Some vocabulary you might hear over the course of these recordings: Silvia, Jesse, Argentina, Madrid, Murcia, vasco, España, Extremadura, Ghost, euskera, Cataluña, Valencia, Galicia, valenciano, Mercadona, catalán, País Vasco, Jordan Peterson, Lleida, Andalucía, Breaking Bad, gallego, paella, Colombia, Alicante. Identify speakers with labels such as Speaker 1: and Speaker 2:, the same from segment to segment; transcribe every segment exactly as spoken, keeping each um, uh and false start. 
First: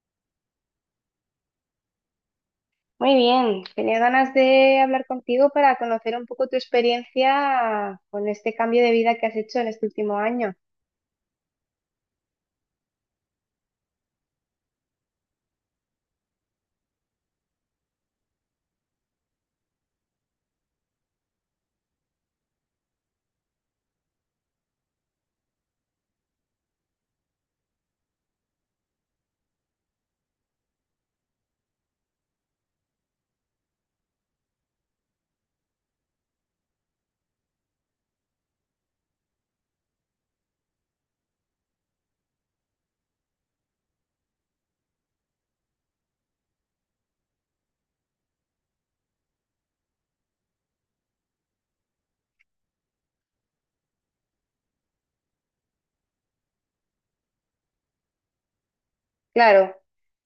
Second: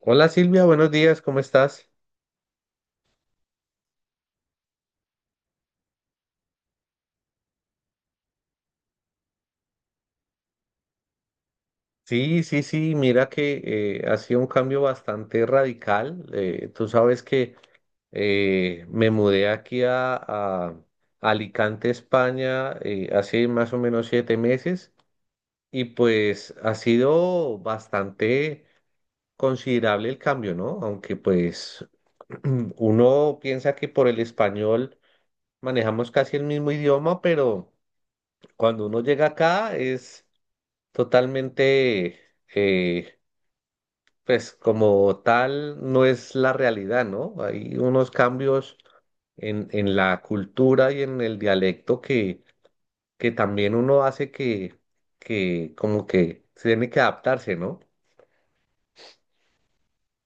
Speaker 1: Hola Silvia, buenos días, ¿cómo estás?
Speaker 2: Muy bien, tenía ganas de hablar contigo para conocer un poco tu experiencia con este cambio de vida que has hecho en este último año.
Speaker 1: Sí, sí, sí, mira que eh, ha sido un cambio bastante radical. Eh, tú sabes que eh, me mudé aquí a, a Alicante, España, eh, hace más o menos siete meses y pues ha sido bastante considerable el cambio, ¿no? Aunque pues uno piensa que por el español manejamos casi el mismo idioma, pero cuando uno llega acá es... totalmente, eh, pues como tal, no es la realidad, ¿no? Hay unos cambios en, en la cultura y en el dialecto que, que también uno hace que, que como que se tiene que adaptarse, ¿no?
Speaker 2: Claro,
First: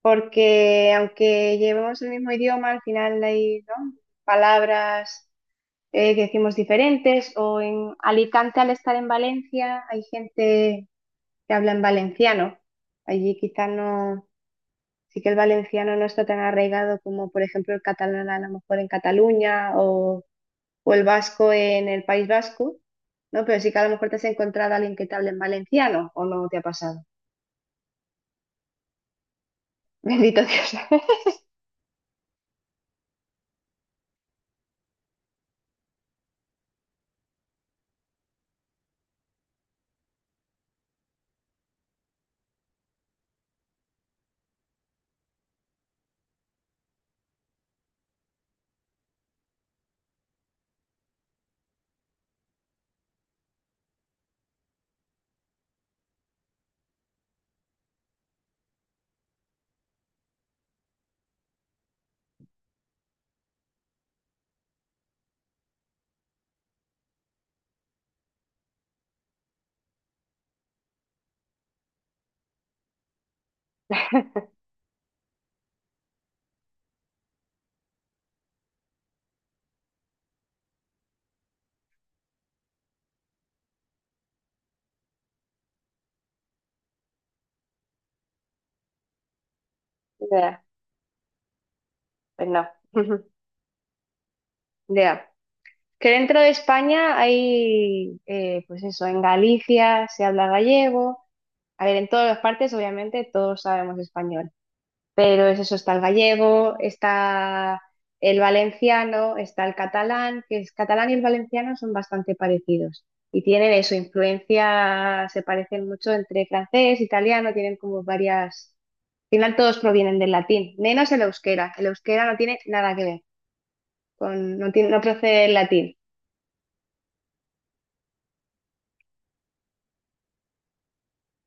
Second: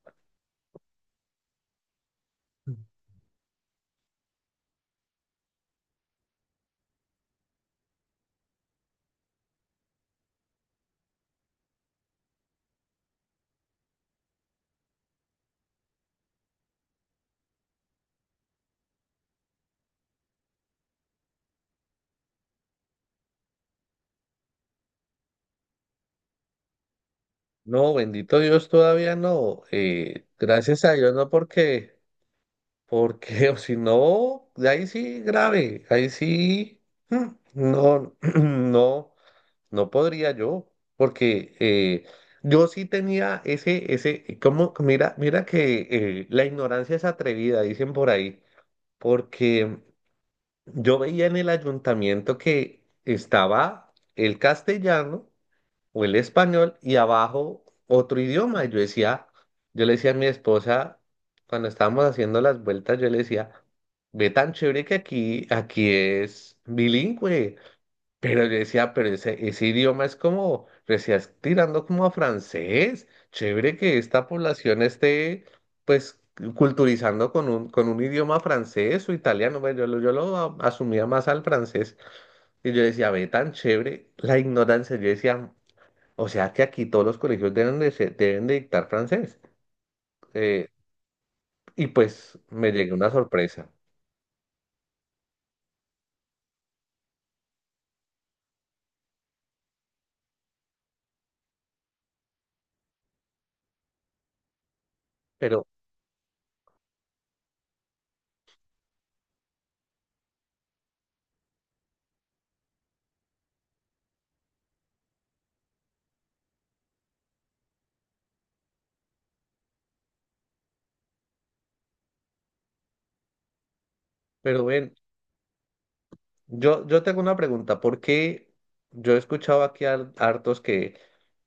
Speaker 2: porque aunque llevemos el mismo idioma, al final hay, ¿no?, palabras eh, que decimos diferentes, o en Alicante al estar en Valencia hay gente que habla en valenciano. Allí quizá no, sí que el valenciano no está tan arraigado como por ejemplo el catalán a lo mejor en Cataluña o o el vasco en el País Vasco, ¿no? Pero sí que a lo mejor te has encontrado a alguien que te hable en valenciano o no te ha pasado.
Speaker 1: No, bendito Dios, todavía no. Eh,
Speaker 2: Bendito Dios.
Speaker 1: gracias a Dios, no porque, porque, o si no, de ahí sí grave, ahí sí, mm, no, no. No podría yo, porque eh, yo sí tenía ese, ese, como, mira, mira que eh, la ignorancia es atrevida, dicen por ahí, porque yo veía en el ayuntamiento que estaba el castellano o el español y abajo otro idioma. Y yo decía, yo le decía a mi esposa, cuando estábamos haciendo las vueltas, yo le decía, ve tan chévere que aquí, aquí es bilingüe. Pero yo decía, pero ese, ese idioma es como, recién tirando como a francés. Chévere que esta población esté, pues, culturizando con un, con un idioma francés o italiano. Bueno, yo, lo- yo lo a- asumía más al francés. Y yo decía, ve, tan chévere la ignorancia. Yo decía, o sea que aquí todos los colegios deben de, ser- deben de dictar francés.
Speaker 2: Ya,
Speaker 1: Eh, y pues
Speaker 2: pues no.
Speaker 1: me llegué una sorpresa.
Speaker 2: Ya. Que dentro de España hay, eh, pues eso, en Galicia se habla gallego. A ver, en todas las partes, obviamente, todos sabemos español. Pero es
Speaker 1: Pero,
Speaker 2: eso, está el gallego, está el valenciano, está el catalán, que el catalán y el valenciano son bastante parecidos. Y tienen eso, influencia, se parecen mucho entre francés, italiano, tienen como varias... Al final todos provienen del latín, menos el euskera. El euskera no tiene nada que ver, con,
Speaker 1: pero
Speaker 2: no, tiene,
Speaker 1: ven,
Speaker 2: no procede del latín.
Speaker 1: yo, yo tengo una pregunta. ¿Por qué yo he escuchado aquí a hartos que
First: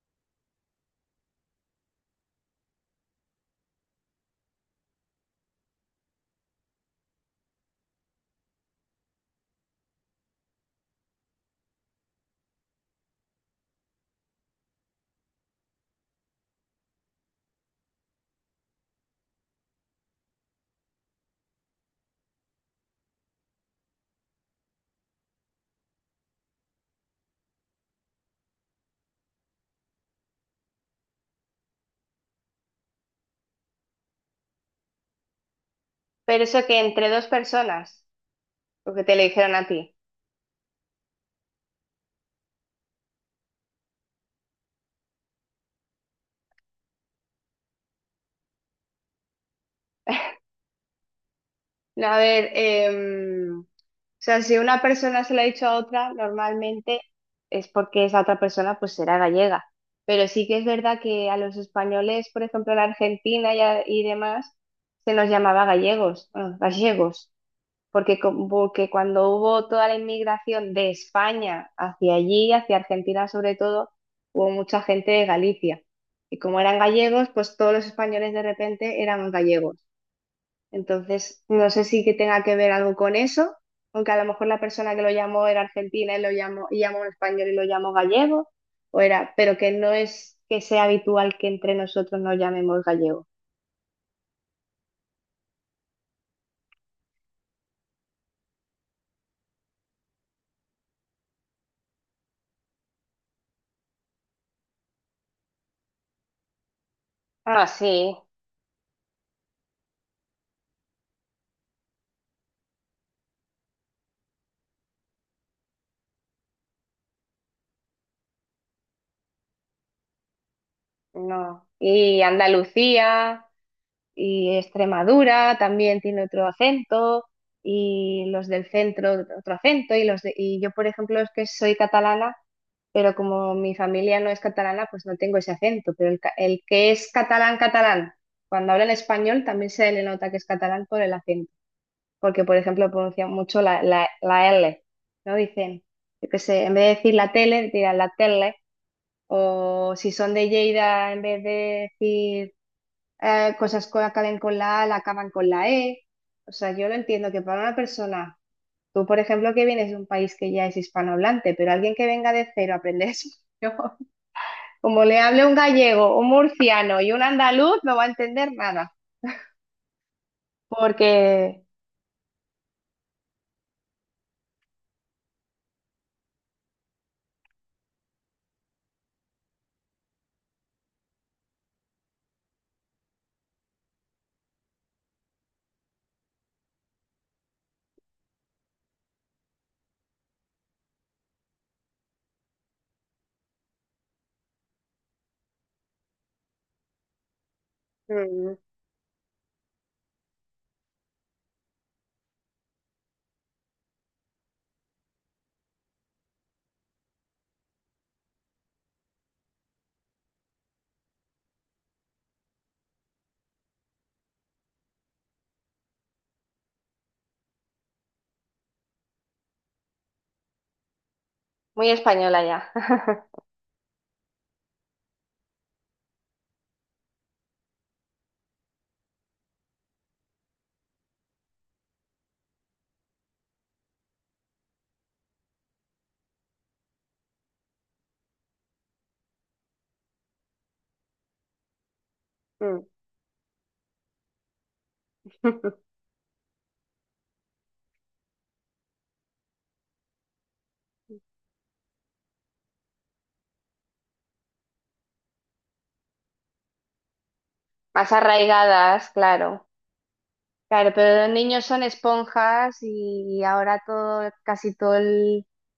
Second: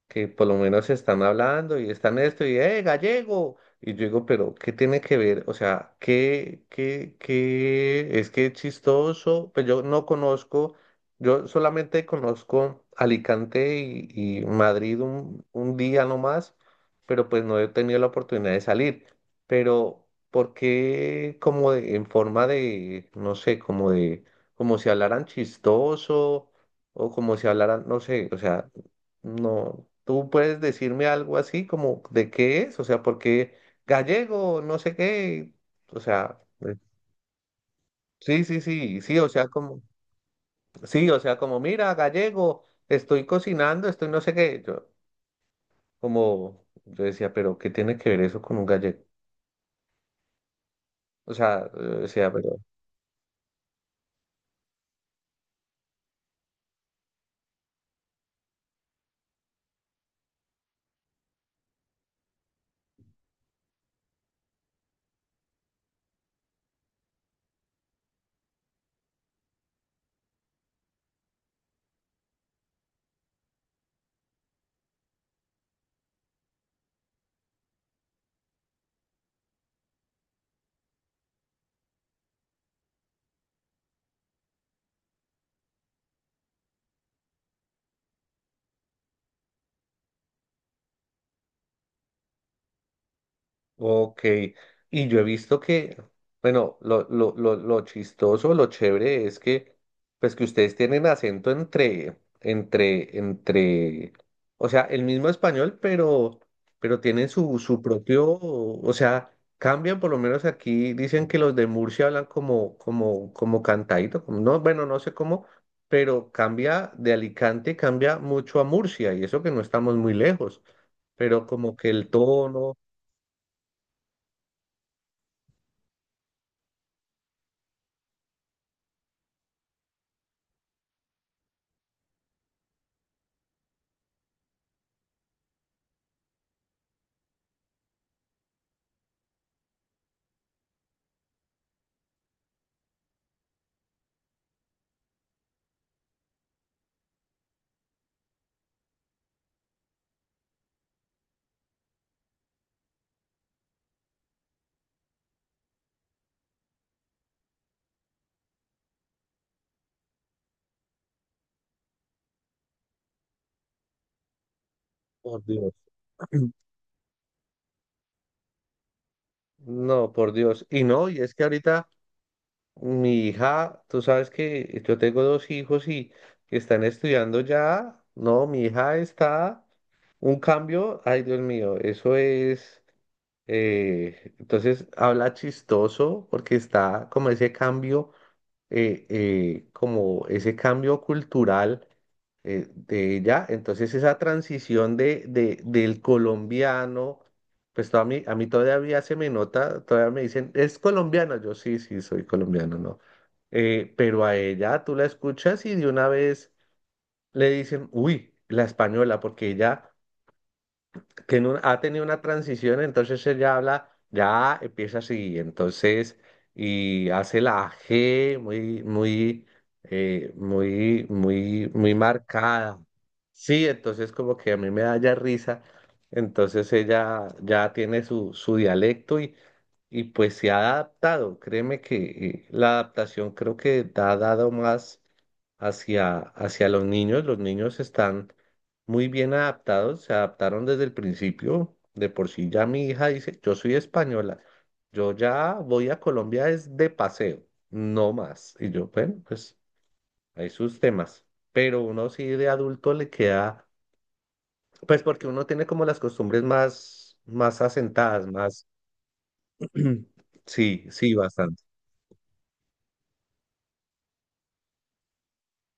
Speaker 1: que por lo menos están hablando y están esto y, ¡eh, gallego! Y yo digo, pero ¿qué tiene que ver? O sea, ¿qué, qué, qué? Es que es chistoso, pues yo no conozco, yo solamente conozco Alicante y, y Madrid un, un día nomás, pero pues no he tenido la oportunidad de salir. Pero, ¿por qué como de- en forma de, no sé, como de, como si hablaran chistoso o como si hablaran, no sé, o sea... No, tú puedes decirme algo así como de qué es, o sea, porque gallego, no sé qué, o sea,
Speaker 2: Pero eso
Speaker 1: eh,
Speaker 2: que entre dos personas,
Speaker 1: sí, sí,
Speaker 2: lo
Speaker 1: sí,
Speaker 2: que te
Speaker 1: sí,
Speaker 2: le
Speaker 1: o sea,
Speaker 2: dijeron a
Speaker 1: como,
Speaker 2: ti.
Speaker 1: sí, o sea, como, mira, gallego, estoy cocinando, estoy no sé qué, yo, como, yo decía, pero ¿qué tiene que ver eso con un gallego? O sea, eh, o
Speaker 2: A
Speaker 1: sea, pero
Speaker 2: ver, em, o sea, si una persona se lo ha dicho a otra, normalmente es porque esa otra persona pues será gallega. Pero sí que es verdad que a los españoles, por ejemplo, en Argentina y, a- y demás, se nos llamaba gallegos, bueno, gallegos, porque, co- porque cuando hubo toda la inmigración de España hacia allí, hacia Argentina sobre todo, hubo mucha gente de Galicia. Y como eran gallegos, pues todos los españoles de repente éramos gallegos. Entonces, no sé si que tenga que ver algo con eso, aunque a lo mejor la persona que lo llamó era argentina y lo llamó, y llamó a un español y lo llamó gallego, o era, pero que no es que sea habitual que entre nosotros nos llamemos gallego.
Speaker 1: ok, y yo he visto que, bueno, lo, lo, lo, lo chistoso, lo chévere es que, pues que ustedes tienen acento entre, entre, entre, o sea, el mismo español, pero, pero tienen su,
Speaker 2: Ah,
Speaker 1: su
Speaker 2: sí,
Speaker 1: propio, o sea, cambian, por lo menos aquí dicen que los de Murcia hablan como, como, como cantadito, como- no, bueno, no sé cómo, pero cambia de Alicante, cambia mucho a Murcia, y eso que no estamos muy lejos, pero
Speaker 2: no.
Speaker 1: como que el
Speaker 2: Y
Speaker 1: tono,
Speaker 2: Andalucía. Y Extremadura también tiene otro acento y los del centro otro acento y los de- y yo por ejemplo es que soy catalana, pero como mi familia no es catalana pues no tengo ese acento, pero el, ca- el que es catalán catalán cuando habla en español también se le nota que es catalán por el acento, porque por ejemplo pronuncian mucho la, la, la L, no dicen yo qué sé, en vez de decir la tele dirán la tele, o si son de Lleida en vez de decir eh, cosas que acaben con la A, la acaban con la E. O sea, yo lo entiendo que para una persona, tú por ejemplo que vienes de un país que ya es hispanohablante, pero alguien que venga de cero a aprender español, como le
Speaker 1: por
Speaker 2: hable un
Speaker 1: Dios.
Speaker 2: gallego, un murciano y un andaluz, no va a entender nada,
Speaker 1: No, por Dios. Y no, y es que
Speaker 2: porque
Speaker 1: ahorita mi hija, tú sabes que yo tengo dos hijos y que están estudiando ya. No, mi hija está un cambio. Ay, Dios mío, eso es. Eh, entonces habla chistoso porque está como ese cambio, eh, eh, como ese cambio cultural eh, de ella. Entonces esa transición de, de, del colombiano, pues to- a mí, a mí
Speaker 2: mm,
Speaker 1: todavía se me nota, todavía me dicen, ¿es colombiano? Yo sí, sí, soy colombiano, ¿no? Eh, pero a ella tú la escuchas y de una vez le dicen, uy, la española, porque ella que en un- ha tenido una transición, entonces ella habla, ya empieza así, entonces, y hace la G muy, muy, eh, muy, muy,
Speaker 2: muy
Speaker 1: muy
Speaker 2: española ya.
Speaker 1: marcada. Sí, entonces como que a mí me da ya risa, entonces ella ya tiene su, su dialecto y, y pues se ha adaptado, créeme que eh, la adaptación creo que te ha dado más hacia, hacia los niños. Los niños están muy bien adaptados, se adaptaron desde el principio. De por sí ya
Speaker 2: Mm.
Speaker 1: mi hija dice, yo soy española, yo ya voy a Colombia es de paseo, no más. Y yo, bueno, pues hay sus temas. Pero uno sí de adulto le queda, pues porque uno tiene como las costumbres más, más
Speaker 2: Más
Speaker 1: asentadas, más,
Speaker 2: arraigadas, claro.
Speaker 1: sí,
Speaker 2: Claro,
Speaker 1: sí,
Speaker 2: pero los
Speaker 1: bastante.
Speaker 2: niños son esponjas y ahora todo, casi todos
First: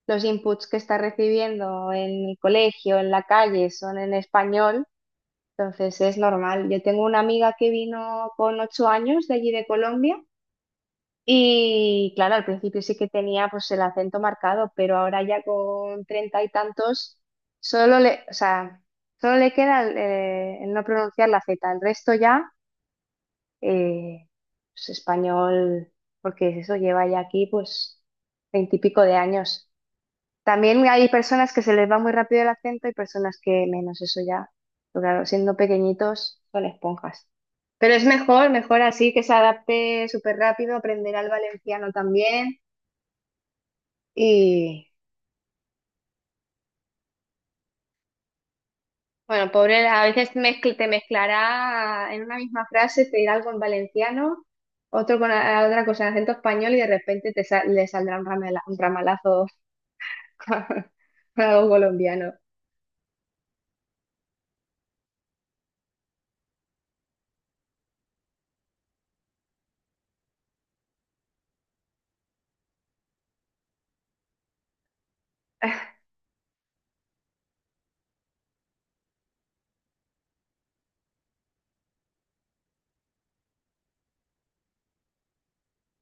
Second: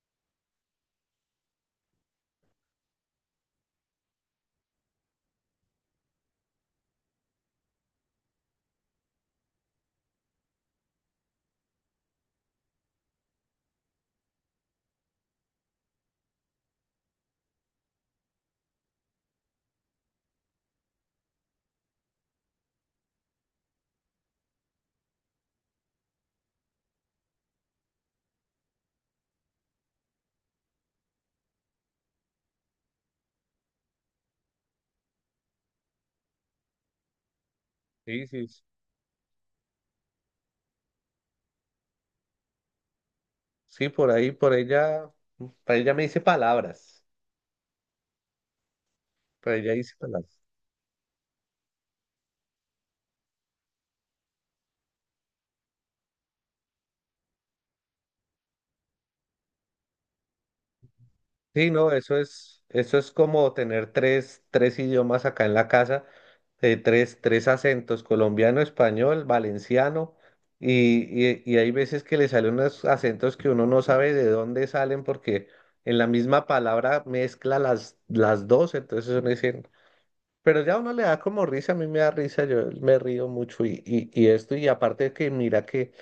Speaker 2: los inputs que está recibiendo en el colegio, en la calle, son en español, entonces es normal. Yo tengo una amiga que vino con ocho años de allí de Colombia y claro, al principio sí que tenía pues el acento marcado, pero ahora ya con treinta y tantos solo le, o sea, solo le queda el, eh, el no pronunciar la Z, el resto ya eh, pues, español, porque eso lleva ya aquí pues veintipico de años. También hay personas que se les va muy rápido el acento y personas que menos, eso ya. Pero claro, siendo pequeñitos son esponjas. Pero es
Speaker 1: Sí, sí,
Speaker 2: mejor, mejor así que se adapte súper rápido, aprenderá el valenciano también.
Speaker 1: sí, por ahí, por
Speaker 2: Y
Speaker 1: ella, por ella me dice palabras,
Speaker 2: bueno,
Speaker 1: por ella
Speaker 2: pobre,
Speaker 1: dice
Speaker 2: a veces
Speaker 1: palabras.
Speaker 2: mezcl- te mezclará en una misma frase, te dirá algo en valenciano, otro con a- otra cosa en acento español y de repente te sa- le saldrá un ramala- un ramalazo.
Speaker 1: Sí,
Speaker 2: Algo
Speaker 1: no, eso
Speaker 2: colombiano.
Speaker 1: es, eso es como tener tres, tres idiomas acá en la casa, eh, tres, tres acentos, colombiano, español, valenciano, y, y- y hay veces que le salen unos acentos que uno no sabe de dónde salen porque en la misma palabra mezcla las, las dos, entonces uno dice, pero ya a uno le da como risa, a mí me da risa, yo me río mucho y, y, y esto, y aparte de que mira que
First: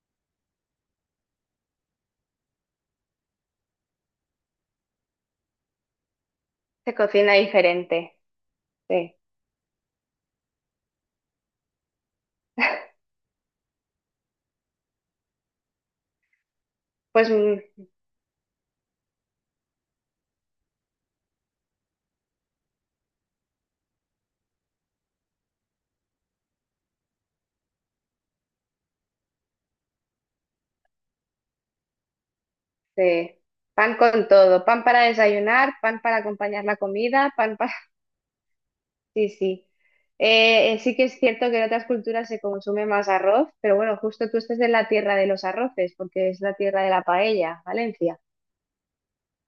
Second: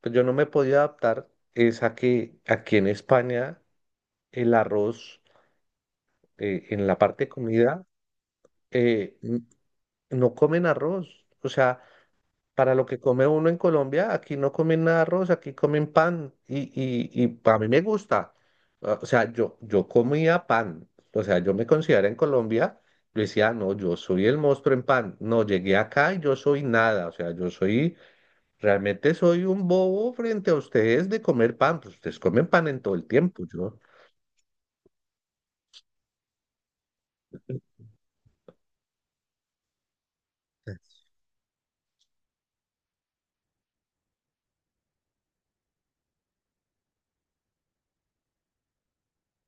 Speaker 1: pues yo no me podía adaptar, es a que aquí en España el arroz eh, en
Speaker 2: Se
Speaker 1: la parte de
Speaker 2: cocina
Speaker 1: comida,
Speaker 2: diferente. Sí.
Speaker 1: eh, n- no comen arroz. O sea, para lo que come uno en Colombia, aquí no comen nada de arroz, aquí comen pan y, y,
Speaker 2: Pues
Speaker 1: y a
Speaker 2: mm,
Speaker 1: mí me gusta. Ah, o sea, yo, yo comía pan. O sea, yo me considero en Colombia, yo decía, no, yo soy el monstruo en pan. No, llegué acá y yo soy nada. O sea, yo soy, realmente soy un bobo frente a ustedes de comer pan. Pues ustedes comen pan en todo el
Speaker 2: sí.
Speaker 1: tiempo, yo.
Speaker 2: Pan con todo. Pan para desayunar, pan para acompañar la comida, pan para... Sí, sí. Eh, eh, sí que es cierto que en otras culturas se consume más arroz, pero bueno, justo tú estás en la tierra de los arroces, porque es la tierra de la paella, Valencia.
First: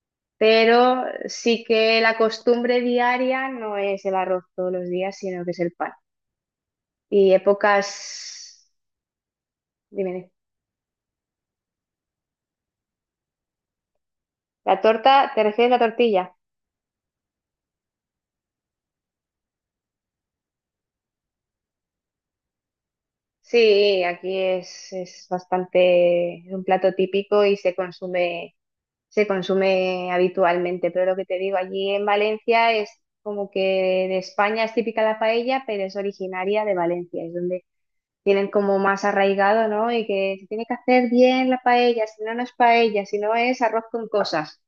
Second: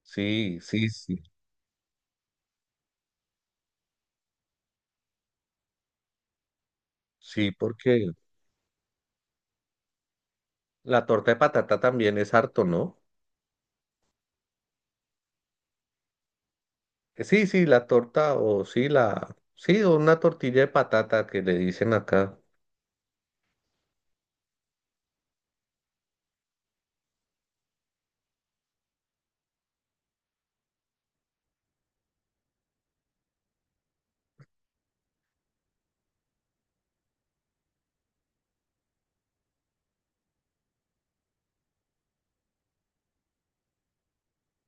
Speaker 1: Sí, sí,
Speaker 2: Pero
Speaker 1: sí,
Speaker 2: sí que la costumbre diaria no es el arroz todos los días, sino que es el pan. Y
Speaker 1: sí,
Speaker 2: épocas...
Speaker 1: porque
Speaker 2: Dime, dime.
Speaker 1: la torta de patata también es harto, ¿no?
Speaker 2: ¿La torta? ¿Te refieres a la tortilla?
Speaker 1: Sí, sí, la torta o sí, la... Sí, o una tortilla de patata que le dicen acá.
Speaker 2: Sí, aquí es, es bastante, es un plato típico y se consume, se consume habitualmente. Pero lo que te digo, allí en Valencia es como que de España es típica la paella, pero es originaria de Valencia, es donde tienen como más arraigado, ¿no? Y que se tiene que hacer bien la paella, si no, no es paella, si no es arroz con cosas.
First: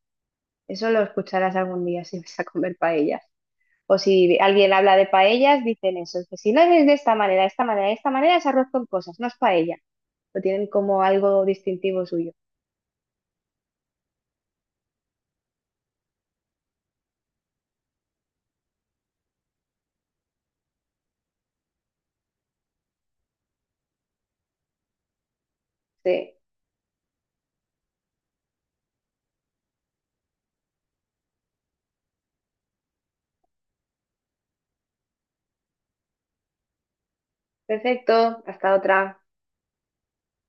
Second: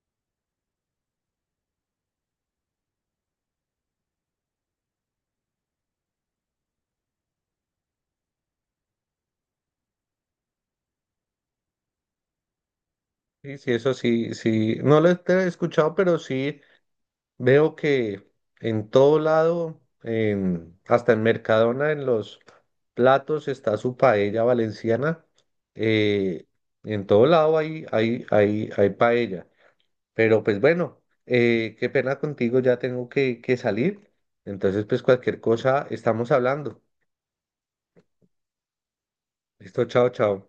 Speaker 2: Eso lo escucharás algún día si vas a comer paellas. O si alguien habla de paellas, dicen eso, que si no es de esta manera, de esta manera, de esta manera es arroz con cosas, no es paella, lo tienen como algo distintivo suyo.
Speaker 1: Sí, sí, eso sí, sí. No lo he escuchado, pero sí veo que en todo lado, en- hasta en Mercadona, en los platos está su paella valenciana.
Speaker 2: Sí,
Speaker 1: eh, en todo lado hay, hay, hay, hay paella. Pero pues bueno, eh, qué pena contigo, ya tengo que, que salir. Entonces, pues cualquier cosa estamos hablando.
Speaker 2: perfecto, hasta otra.
Speaker 1: Listo, chao, chao.